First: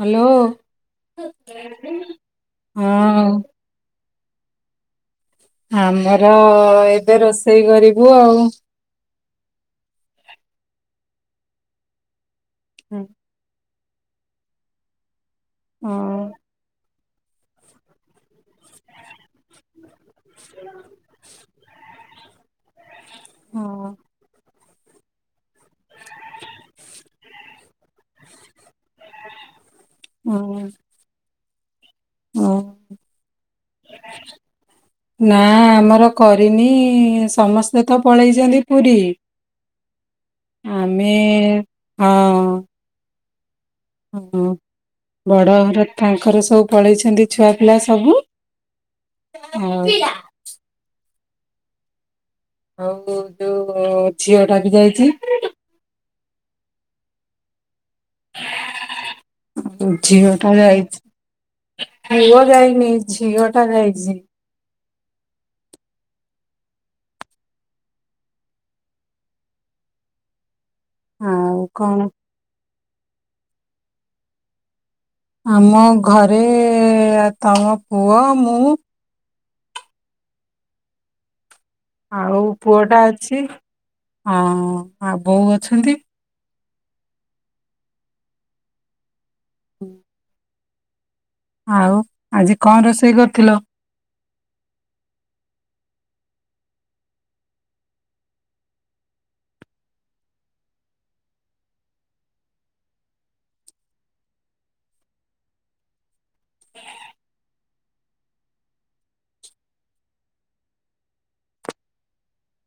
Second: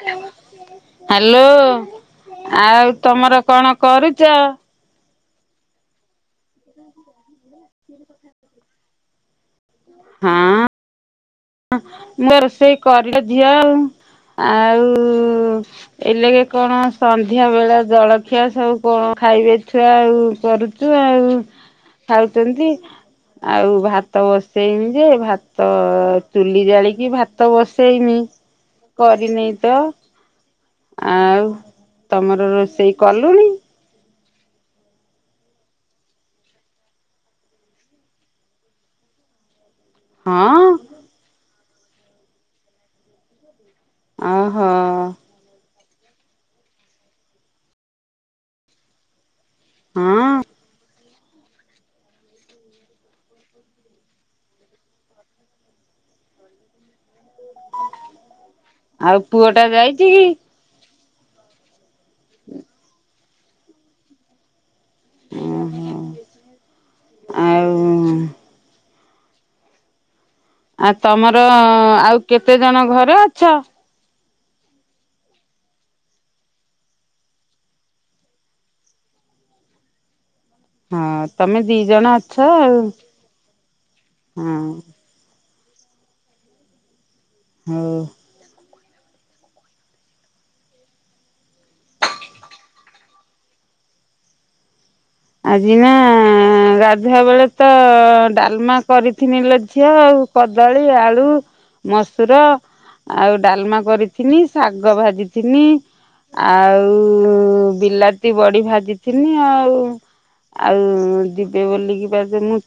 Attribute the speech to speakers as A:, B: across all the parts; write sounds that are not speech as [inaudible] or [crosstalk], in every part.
A: Hello
B: hello ଆଉ
A: ହଁ
B: ତମର କଣ କରୁ ଚ।
A: ଆମର ଏବେ ରୋଷ ରୋଷେଇ କରିବୁ ଆଉ।
B: ହଁ। [unintelligible] ରୋଷେଇ କରିଲେ ଝିଅ ଆଉ। ଆଉ।
A: ହଁ
B: ଏ ଲାଗେ କଣ। ସନ୍ଧ୍ୟା ବେଳେ ଜଳଖିଆ ସବୁ କଣ ଖାଇବେ ଛୁଆ ଆଉ। କରୁଚୁ ଆଉ। ଖାଉଛନ୍ତି। ଆଉ
A: ହଁ
B: ଭାତ ବସି ସେଇନି ଯେ ଭାତ। ଚୁଲି ଜାଳିକି ଭାତ ବସେଇନି। କରିନି ତ
A: ହଁ
B: ଆଉ। ତମର
A: ହଁ।
B: ରୋଷେଇ କଲୁଣି।
A: ନା ଆମର କରିନି ସମସ୍ତେ ତ ପଳେଇଚନ୍ତି ପୁରୀ।
B: ହଁ
A: ଆମେ। ହଁ। ହଁ
B: ଓହୋ
A: ବଡ଼ ଘର। ତାଙ୍କର ସବୁ ପଳେଇଛନ୍ତି ଛୁଆ ପିଲା ସବୁ। ଓ।
B: ହଁ
A: ଆଉ ଯୋଉ ଝିଅ ଟା ବି ଯାଇଚି।
B: ଆଉ ପୁଅ ଟା ଯାଇଚି
A: ଝିଅ
B: କି?
A: ଟା ଯାଇଛି ପୁଅ ଯାଇନି। ଝିଅ ଟା ଯାଇଚି। [inaudible]
B: ଓହୋ [inaudible] ଆଉ ଆ ତମର
A: ଆଉ କଣ
B: ଆଉ କେତେ ଦି ଜଣ ଘରେ ଅଛ।
A: ଆମ ଘରେ ତମ ପୁଅ ମୁଁ
B: ହଁ। ତମେ ଦି ଜଣ ଅଛ
A: ଆଉ ପୁଅଟା ଅଛି, [inaudible] ହଁ ଆଉ ବୋଉ ଅ ଅଛନ୍ତି।
B: ହଉ
A: ହୁଁ, ଆଉ ଆଜି କଣ ରୋଷେଇ କରିଥିଲ?
B: ଆଜି ନା ଗାଧୁଆ ବେଳେ ତ ଡାଲମା କରିଥିନି ଝିଅ ଆଉ କଦଳୀ, ଆଳୁ, ମସୁର, ଆଉ ଡାଲମା କରିଥିନି ଶାଗ ଭାଜିିଥିନି ଆଉ ବିଲାତି ବଡି ଭାଜିିଥିନି ଆଉ ଆଉ ଯିବେ ବୋଲିକି ବା ମୁଁ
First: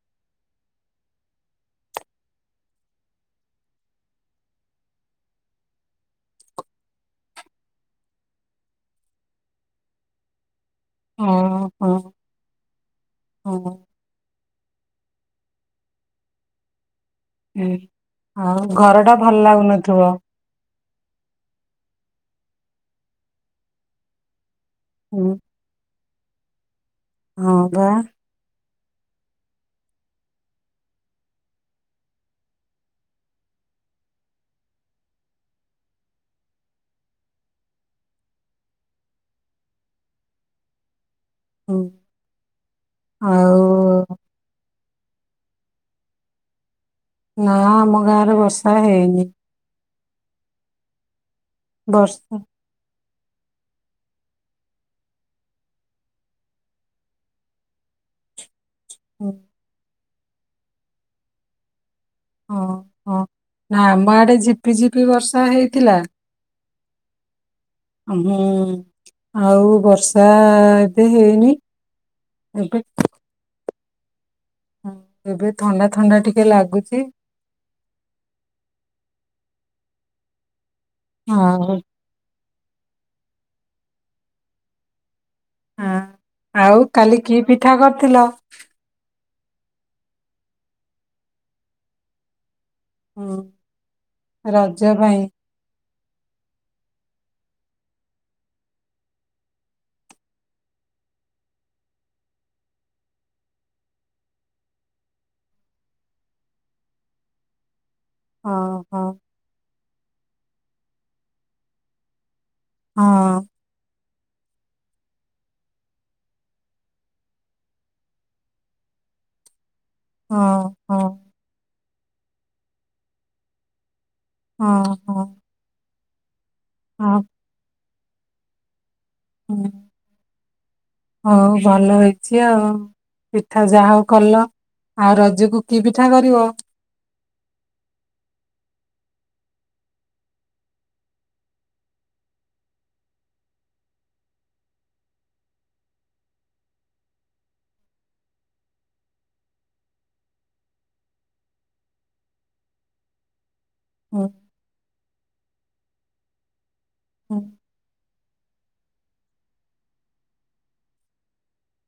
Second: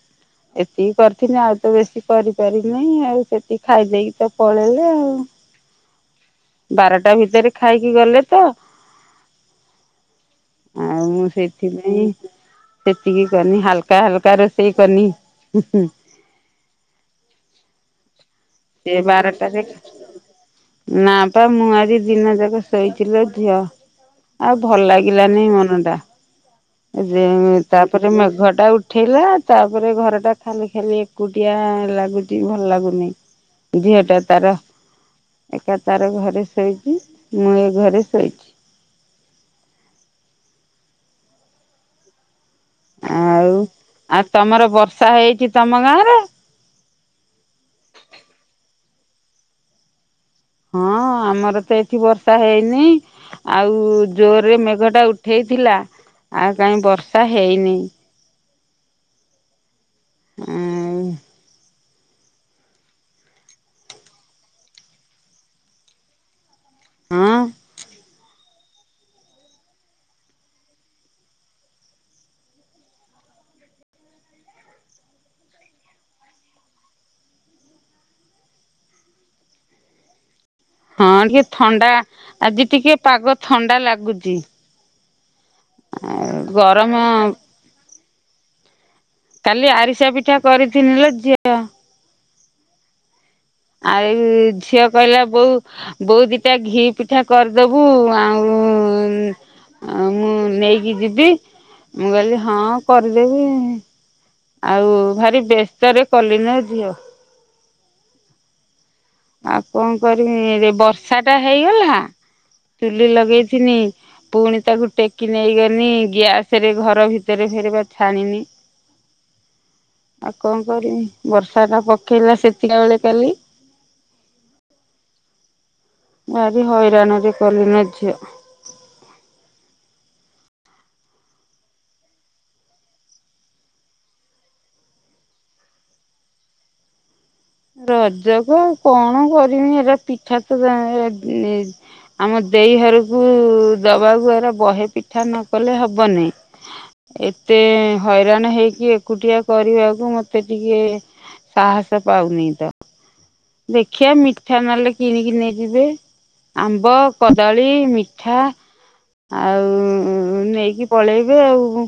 B: ଏତିକି କରିଥିନି ଆଉ ତ ବେଶୀ କରିପାରିନିଁ, ଆଉ ସେତିକି ଖାଇଦେଇକି ତ ପଳେଇଲେ, ଆଉ ବାରଟା ଭିତରେ ଖାଇକି ଗଲେ ତ [inaudible] ମୁଁ
A: ହଁ
B: ସେଥିପାଇଁ
A: ହଁ।
B: [inaudible] ସେତିକି କରିନି ହାଲକା ହଲକା ରୋଷେଇ କରନି ହୁଁହୁଁ [inaudible]
A: ହୁଁ ଆଉ ଘରଟା ଭଲ
B: ବାରଟାରେ
A: ଲାଗୁନଥିବ।
B: ନା ପା ମୁଁ ଆଜି ଦିନ ଯାକ ଶୋଇଥିଲିଲୋ ଝିଅ। ଆଉ ଭଲ
A: ହୁଁ
B: ଲାଗିଲାନି ମନଟା ଯେ
A: ହଁ ବା
B: ତାପରେ ମେଘଟା ଉଠ ଉଠେଇଲା ତାପରେ ଘରଟା ଖାଲି ଖାଲି ଏକୁଟିଆ ଲାଗୁଚି ଭଲ ଲାଗୁନି। ଝିଅଟା ତାର ଏକା ତାର ଘରେ ଶୋଇଛି, ମୁଁ ଏ ଘରେ ଶୋଇଛି। [inaudible]
A: ହଉ।
B: ଆଉ ଆଉ ତମର ବର୍ଷ ର୍ଷା ହେଇଛିି ତମ ଗାଁରେ? [inaudible]
A: ନା ଆମ ଗାଁରେ ବର୍ଷା ହେଇନି।
B: ହଁ ଆମର ତ ଏଠି ବର୍ଷା ହେଇନି ଆଉ ଜୋରରେ ମେଘଟା ଉଠେଇଥିଲା, ଆଉ କାହିଁ ବର୍ଷା ହେଇନି।
A: ହଁ
B: ଆଉ
A: ହଁ ହଁ ନା ଆମ ଆଡେ ଝିପି ଝିପି ବର୍ଷା ହେଇଥିଲା।
B: ହଁ।
A: ହଁ ଆଉ ବର୍ଷା ଏବେ ହେଇନି [inaudible] ଏବେ ହଁ ଏବେ ଥଣ୍ଡା ଥଣ୍ଡା ଟିକେ ଲାଗୁଚି। [inaudible]
B: ହଁ ଟିକେ
A: ଆଉ
B: ଥଣ୍ଡା ଆଜି ଟିକେ ପାଗ ଥଣ୍ଡା ଲାଗୁଚି।
A: ହ ଆଉ କାଲି କି ପିଠା ଥିଲ।
B: କାଲି ଆରିସା ପିଠା କରିିଥିଲିଲୋ ଝିଅ।
A: ହୁଁ,
B: ଆଉ ଏଇ ଝିଅ
A: ରଜ ପାଇଁ
B: କହିଲା ବୋଉ ବୋଉ ଦିଟା ଘି ପିଠା କରିଦବୁ ଆଉ ଆଁଉ ଆଁଉ ମୁଁ ନେଇକି ଯିବି, ମୁଁ କହିଲି ହଁ କରିଦେବି ଆଉ ଭାରି ବ୍ୟସ୍ତରେ କଲିଲୋ ଝିଅ।
A: ହଁ ହଁ
B: ଆଉ କଣ କରିମି ରେ ବର୍ଷା ଟା ହେଇଗଲା।
A: ହଁ
B: ଚୁଲି ଲଗେଇ ଥିନି। ପୁଣି ତାକୁ ଟେକି ନେଇଗନି ଗ୍ୟାସ ରେ ଘର ଭିତରେ ଫେରେ ବା ଛାଣିନି। ଆଉ
A: ହଁ
B: କଣ
A: ହଁ
B: କରିବି ବର୍ଷା ଟା ପ କେଇଲା ସେତିକିବେଳେ କାଲି
A: ହଁ ହଁ
B: ଭାରି
A: ହଁ
B: ହଇରାଣ ରେ କଲିନ ଝ ଝିଅ
A: ହୁଁ ହଉ ଭଲ ହେଇଚି ଆଉ ପିଠା ଯାହା ହଉ କଲ ଆଉ ରଜକୁ କି ପିଠା କରିବ?
B: ରଜକୁ କଣ କରିମି ଏରା ପିଠା ତ ଆମ ଦେଇ ହରକୁ ଦବାକୁ ଏରା ବହେ ପିଠା ନକଲେ ହବନି ଏତେ ହଇରାଣ ହେଇକି ଏକୁଟିଆ କରିବାକୁ ମତେ ଟିକେ ସାହସ ପାଉନି ତ ଦେଖିବା
A: ହୁଁ,
B: ମିଠା ନହଲେ କିଣି କି ନେଇଯିବେ ଆମ୍ ବ
A: ହୁଁ,
B: କଦାଳୀ ମି ପିଠା ଆଉ ନେଇକି ପଳେଇବେ ଆଉ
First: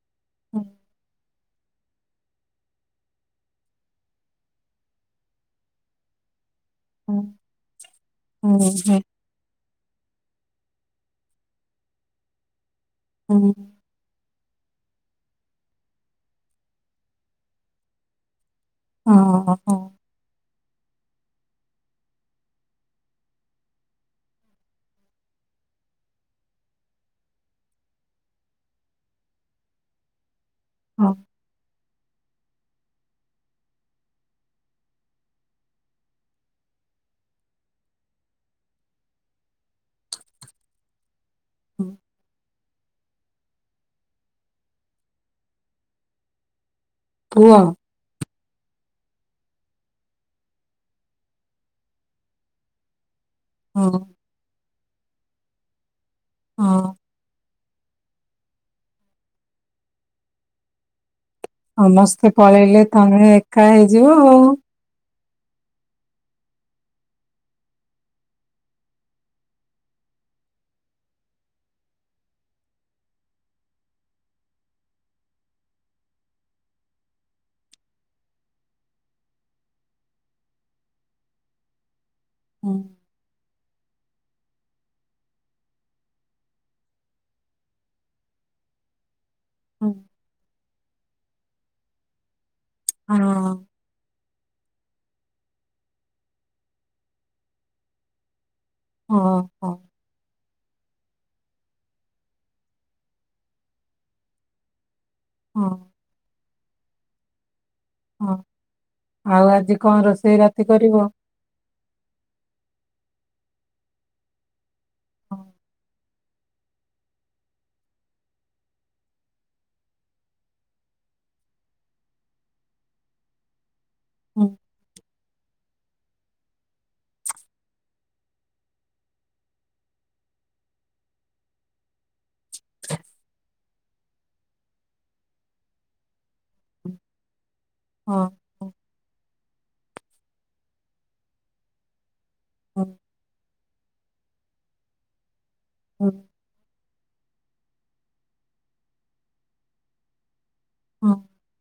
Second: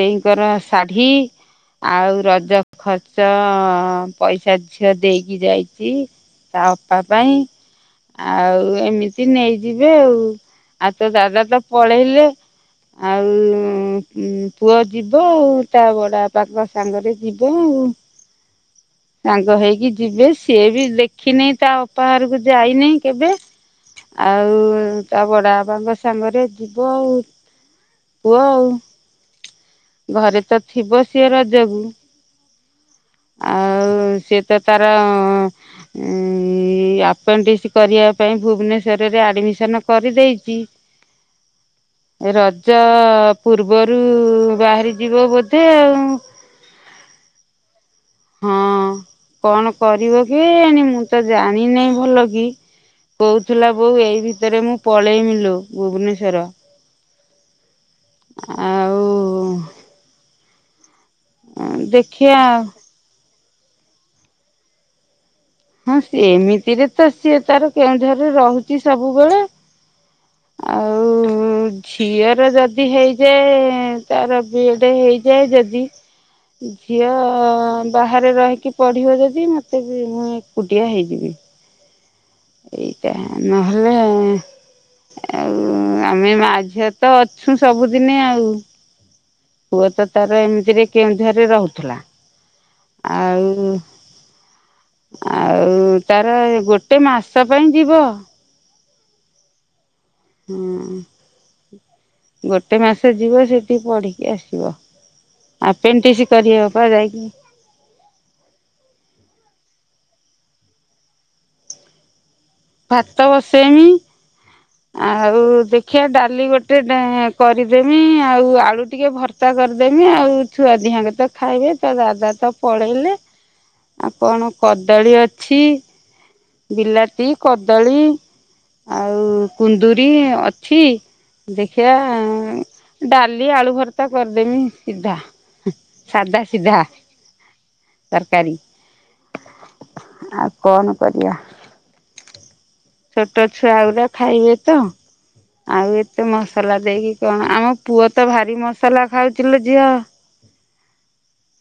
B: ଦେଇଙ୍କର
A: ହୁଁ,
B: ଶାଢ଼ୀ ଆଉ ରଜ ଖର୍ଚ୍ଚ ପଇସା ଝିଅ ଦେଇକି ଯାଇଚି ତା ଅପା
A: ହୁଁ,
B: ପାଇଁ
A: ହୁଁ,
B: ଆଉ
A: ହୁଁ,
B: ଏମିତି ନେଇଯିବେ ଆଉ ଆଉ ତୋ ଦାଦା ତ ପଳେଇଲେ ଆଉ
A: ହୁଁ
B: ପୁଅ ଯିବ ଆଉ ତା ବଡବାପାଙ୍କ ସାଙ୍ଗରେ ଯିବୁ।
A: ହଁ,
B: ସାଙ୍ଗ
A: ହଁ,
B: ହେଇକି ଯିବେ । ସିଏ ବି ଦେଖିନି ତା ଅପାହରକୁ ଯାଇନି କେବେ ଆଉ ତା ବଡବାପାଙ୍କ ସାଙ୍ଗରେ ଯିବ ଆଉ ପୁଅ ଆଉ ଘରେ ତ ଥିବ
A: ହଁ,
B: ସିଏ ରଜକୁ ଆଉ ସେ ତ ତାର ଉଁ ଏଇ ଆପେଣ୍ଡିସି କରିବା ପାଇଁ ଭୁବନେଶ୍ଵରରେ ଆଡମିସନ କରିଦେଇଚି।
A: ହଁ।
B: ର ଜ ପୂର୍ବରୁ ବାହାରି ଯିବ ବୋଧେ ଆଉ
A: କୁହ
B: ହଁ କଣ କରିବ କି ଏଣି ମୁଁ ତ ଜାଣିନାଇଁ ଭଲକି? କହୁଥିଲା
A: ହଁ
B: ବୋଉ ଏଇ ଭିତରେ ମୁଁ ପଳେଇମି ଲୋ। ଭୁବନେଶ୍
A: ହଁ।
B: ଆଉ
A: ସମସ୍ତେ
B: ଦେଖିବା ଆଉ
A: ପଳେଇଲେ ତମେ ଏ ଏକା ହେଇଯିବ ଆଉ।
B: ହଁ ସେ ଏମିତିରେ ତ ସିଏ ତାର କେଉଁଝରେ ରହୁଛି ସବୁବେଳେ। ଆଉ ଝିଅର ଯଦି ହେଇଯାଏ ତାର ବିଏଡ ହେଇଯାଏ ଯଦି ଝିଅ ବାହାରେ ରହିକି ପଢିବ ଯଦି ମତେ ବି ମୁଁ ଏକୁଟିଆ ହେଇଯିବି।
A: ହୁଁ,
B: ଏଇଟା ନହେଲେ ଆଉ ଆମେ ମା ଝିଅ ତ ଅଛୁ ସବୁଦିନେ ଆଉ। ପୁଅ
A: ହୁଁ।
B: ତ ତାର ଏମିତିରେ କେଉଁଝର ରେ ରହୁଥିଲା।
A: ହଁ
B: ଆଉ ଆଉ ତାର ଗୋଟେ ମାସ ପାଇଁ ଯିବ।
A: ଓ ହୋ।
B: ହଁ ଗୋଟେ ମାସ ଯିବ ସେଠିକି ପଢିକି ଆସିବ।
A: ହଁ
B: ଆପେଣ୍ଟିସ କରିିବ ପା ଯାଇକି।
A: ହଁ ଆଉ ଆଜି କଣ ରୋଷେଇ ରାତି କରିବ?
B: ଭାତ ବସେଇମି।
A: ହଁ
B: ଆଉ ଦେଖି ଖିଆ ଡାଲି ଗୋଟେ କରିଦେମି ଆଉ ଆଳୁ ଟିକେ ଭର୍ତ୍ତା କରିଦେମି ଆଉ ଛୁଆ ଦିହାଁକେତ ଖାଇବେ ତ ଦାଦା ତ ପଳେଇଲେ ଆଉ କଣ
A: ହୁଁ
B: କଦଳୀ ଅଛି ବିଲାତି କଦଳୀ ଆଉ କୁନ୍ଦୁରି ଅଛି ଦେଖିବା ଡାଲି ଆଳୁ ଭର୍ତା କରିଦେମି ସିଧା ସାଧା ସିଧା।
A: ହଁ
B: ତରକାରି।
A: ହୁଁ
B: ଆଉ କଣ କରିବା?
A: ହୁଁ
B: ଛୋଟ ଛୁଆ ଗୁଡା ଖାଇବେ ତ। ଆଉ
A: ହୁଁ
B: ଏତେ ମସଲା ଦେଇକି କଣ ଆମ ପୁଅ ତ ଭାରି ମସଲା ଖାଉଚି ଲୋ ଝିଅ।
A: ହୁଁ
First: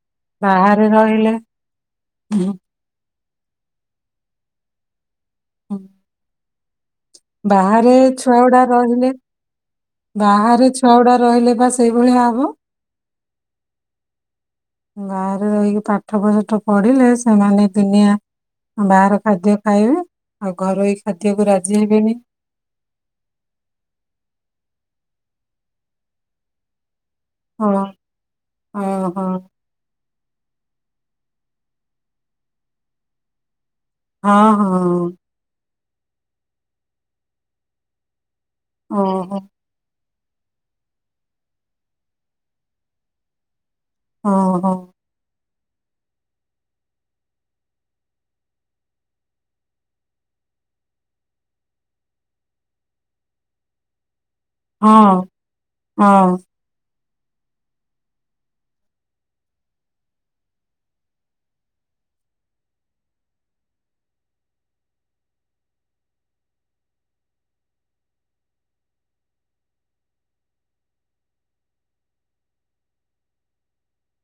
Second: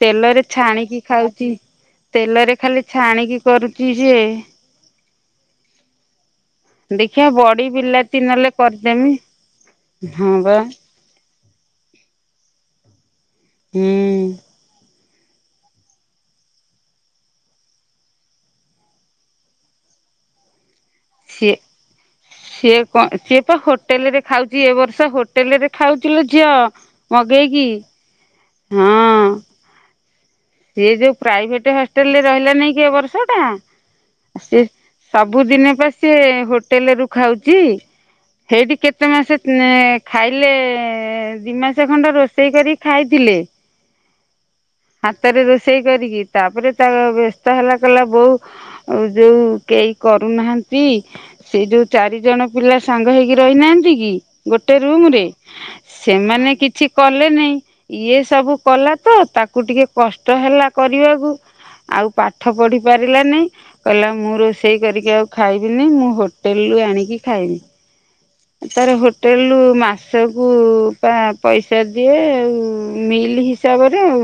B: ତେଲରେ
A: ବାହାରେ
B: ଛାଣିକି
A: ରହିଲେ
B: ଖାଉଛି
A: ହୁଁ
B: ତେଲରେ ଖାଲି ଛାଣିକି କରୁଛି ଯେ
A: ହଁ।
B: ଦେଖିଆ ବଡି
A: ବାହାରେ
B: ବିଲାତି
A: ଛୁଆ
B: ନହେଲେ
A: ଗୁଡା ରହିଲେ
B: କରିଦେମି ହଁ ବା
A: ବାହାରେ ଛୁଆ ଗୁଡା ରହିଲେ ବା ସେଇଭଳିଆ ହବ।
B: ହୁଁ।
A: ବାହାରେ ରହିକି ପାଠ ସାଠ ପଢିଲେ ସେମାନେ ଦୁନିଆ ବାହାର ଖାଦ୍ୟ ଖାଇବେ ଆଉ ଘରୋଇ ଖାଦ୍ୟକୁ
B: ସିଏ
A: ରାଜି ହେବେନି
B: ସିଏ କଣ ସିଏ ପା ହୋଟେଲରେ ଖାଉଛି ଏ ବର୍ଷ ସେ ହୋଟେଲ ରେ ଖାଉଥିଲ ଝିଅ। ମଗେଇକି।
A: ହଁ ହଁ ହଁ।
B: ସିଏ ଯୋଉ ପ୍ରାଇଭେଟ ହଷ୍ଟେଲରେ ରହିଲା ନାଇଁ କି ବର୍ଷ ଟା ସେ
A: ହଁ
B: ସବୁଦିନେ ପା ସେ ହୋଟେଲ ରୁ ଖାଉଛି। ସେଇଠି
A: ହଁ
B: କେତେ ମାସ
A: ଓହୋ
B: ଏ ଖାଇଲେ ଦି ମାସ ଖଣ୍ଡ ରୋଷେଇ କରି ଖାଇଥିଲେ।
A: ହଁ ହଉ।
B: ହାତରେ ରୋଷେଇ କରିକି ତାପରେ ତା ବ୍ୟସ୍ତ ହେଲା କଲା ବୋଉ ଯୋଉ କେହି କରୁନାହାଁନ୍ତି ସେ ଯୋଉ ଚାରିଜଣ ପିଲା ସାଙ୍ଗ ହେଇକି ରହିନାହାଁନ୍ତି କି ଗୋଟେ
A: ହଁ
B: ରୁମରେ
A: ହଁ
B: ସେମାନେ କିଛି କଲେ ନେଇଁ ଇଏ ସବୁ କଲା ତ ତାକୁ ଟିକେ କଷ୍ଟ ହେଲା କରିବାକୁ ଆଉ ପାଠ ପଢି ପାରିଲାନେଇ କହିଲା ମୁଁ ରୋଷେଇ କରିକି ଆଉ ଖାଇବିନି ମୁଁ ହୋଟେଲ ରୁ ଆଣିକି ଖାଇବି। ତାର ହୋଟେଲରୁୁ ମାସକୁ ବା ପଇସା ଦିଏ ଆଉ ମିଲ୍ ହିସାବରେ ଆଉ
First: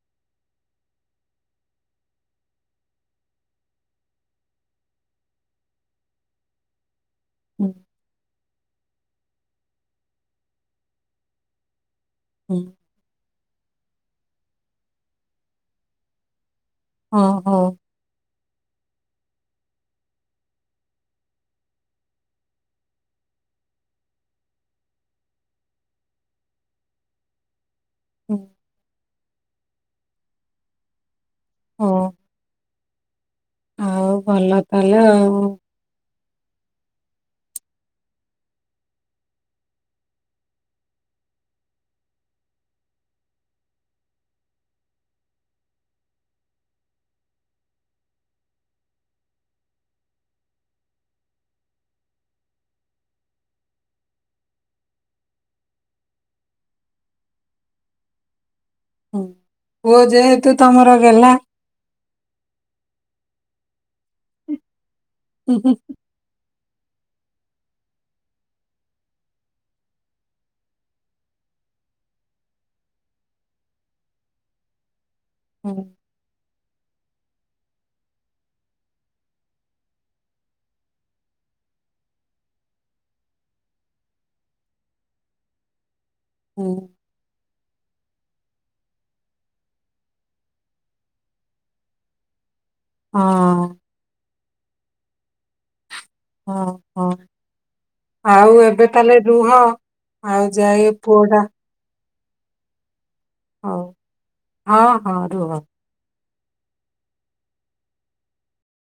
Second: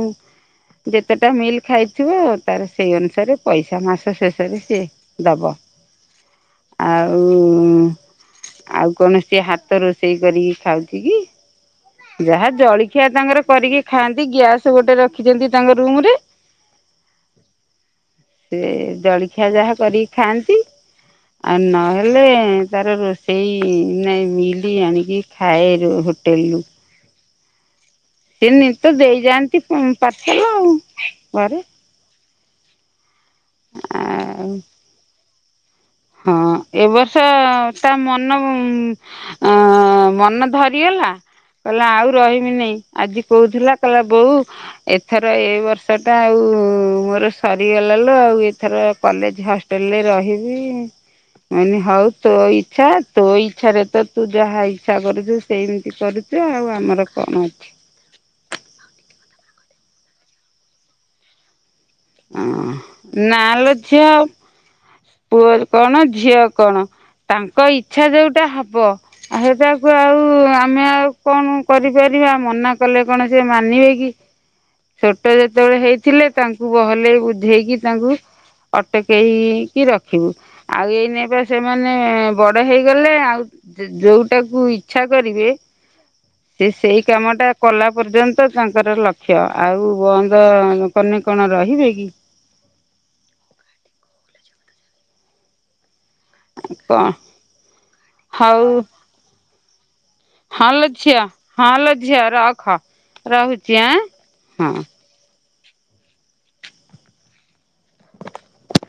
B: ଯେତେଟା ମିଲ୍ ଖାଇଥିବ ତାର ସେଇ ଅନୁସାରେ ପଇସା ମାସ ଶେଷରେ ସିଏ ଦବ ଆଉ
A: ହୁଁ।
B: ଆଉ କୌଣସି ହାତ ରୋଷେଇ କରିକି ଖାଉଛି କି ଯାହା
A: ହୁଁ
B: ଜଳଖିଆ ତାଙ୍କର କରିକି ଖାଆନ୍ତି ଗ୍ୟାସ ଗୋଟେ ରଖିଛନ୍ତି ତାଙ୍କ ରୁମ ରେ
A: ହଁ ହଁ
B: ସେ ଜଳଖିଆ ଯାହା କରିକି ଖାଆନ୍ତି ଆଉ ନହେଲେ ତାର ରୋଷେଇ ସେଇ ନାଇଁ ମିଲି ଆଣିକି ଖାଏ ରୁ ହୋଟେଲରୁୁ।
A: ହୁଁ
B: ସେ ନିଶ୍ଚିନ୍ତ ଦେଇ ଯାଆନ୍ତି ପାର୍ସଲ ଆଉ ଘରେ।
A: ହଉ ଆଉ ଭଲ କଲ ଆଉ। ହଁ।
B: ହଁ ଏ ବର୍ଷ ତା ମନ ମନ ଧରିଗଲା କହିଲା ଆଉ ରହିବିନେଇ ଆଜି କହୁଥିଲା କହିଲା ବୋଉ ଏଥର ଏଇ ବର୍ଷ ଟା ଆଉ ମୋର ସରିଗଲା ଲୋ ଆଉ ଏଥର କଲେଜ ହଷ୍ଟେଲରେ ରହିବି ମୁଁ କହିନି ହଉ ତୋ ଇଚ୍ଛା ତୋ ଇଚ୍ଛାରେ ତ ତୁ ଯାହା ଇଚ୍ଛା କରୁଛୁ ସେମିତି କରୁଛୁ ଆଉ ଆମର କଣ ଅଛି।
A: ହୁଁ ପୁଅ ଯେହେତୁ ତମର ଗଲ୍ଲା।
B: ହଁ ନାଁ ଲୋ ଝିଅ ପୁଅ
A: ହୁଁ ହୁଁ।
B: କଣ ଝିଅ କଣ ତାଙ୍କ ଇଚ୍ଛା ଯୋଉଟା ହବ ସେଟାକୁ ଆଉ ଆମେ ଆଉ କଣ କରିପାରିବା ମନା କଲେ କଣ ସେ ମାନିବେ କି। ଛୋଟ ଯେତେବେଳେ
A: ହୁଁ
B: ହେଇଥିଲେ ତାଙ୍କ ଭଲକି ବୁଝେଇକି ତାଙ୍କୁ ଅଟକେଇ କି ରଖିବୁ ଆଉ ଏଇନେ ବା ସେମାନେ ବଡ ହେଇଗଲେ ଆଉ ଯୋଉଟାକୁ ଇଚ୍ଛା କରିବେ ସେ
A: ହୁଁ
B: ସେଇ କାମ ଟା କଲା ପର୍ଯ୍ୟନ୍ତ ତାଙ୍କର ଲକ୍ଷ୍ୟ ଆଉ ବନ୍ଦ କନେ କଣ ରହିବେ କି।
A: ହଁ। ହଁ ହଁ
B: କଣ
A: ଆଉ
B: ହଉ
A: ଏବେ ତାହେଲେ ରୁହ ଆଉ
B: ହଁ ଲୋ
A: ଯାଏ
B: ଝିଅ
A: ପୁଅଟା
B: ହଁ ଲୋ ଝିଅ ରଖ। ରହୁଛି
A: ହଉ
B: ଆଁ ହଁ।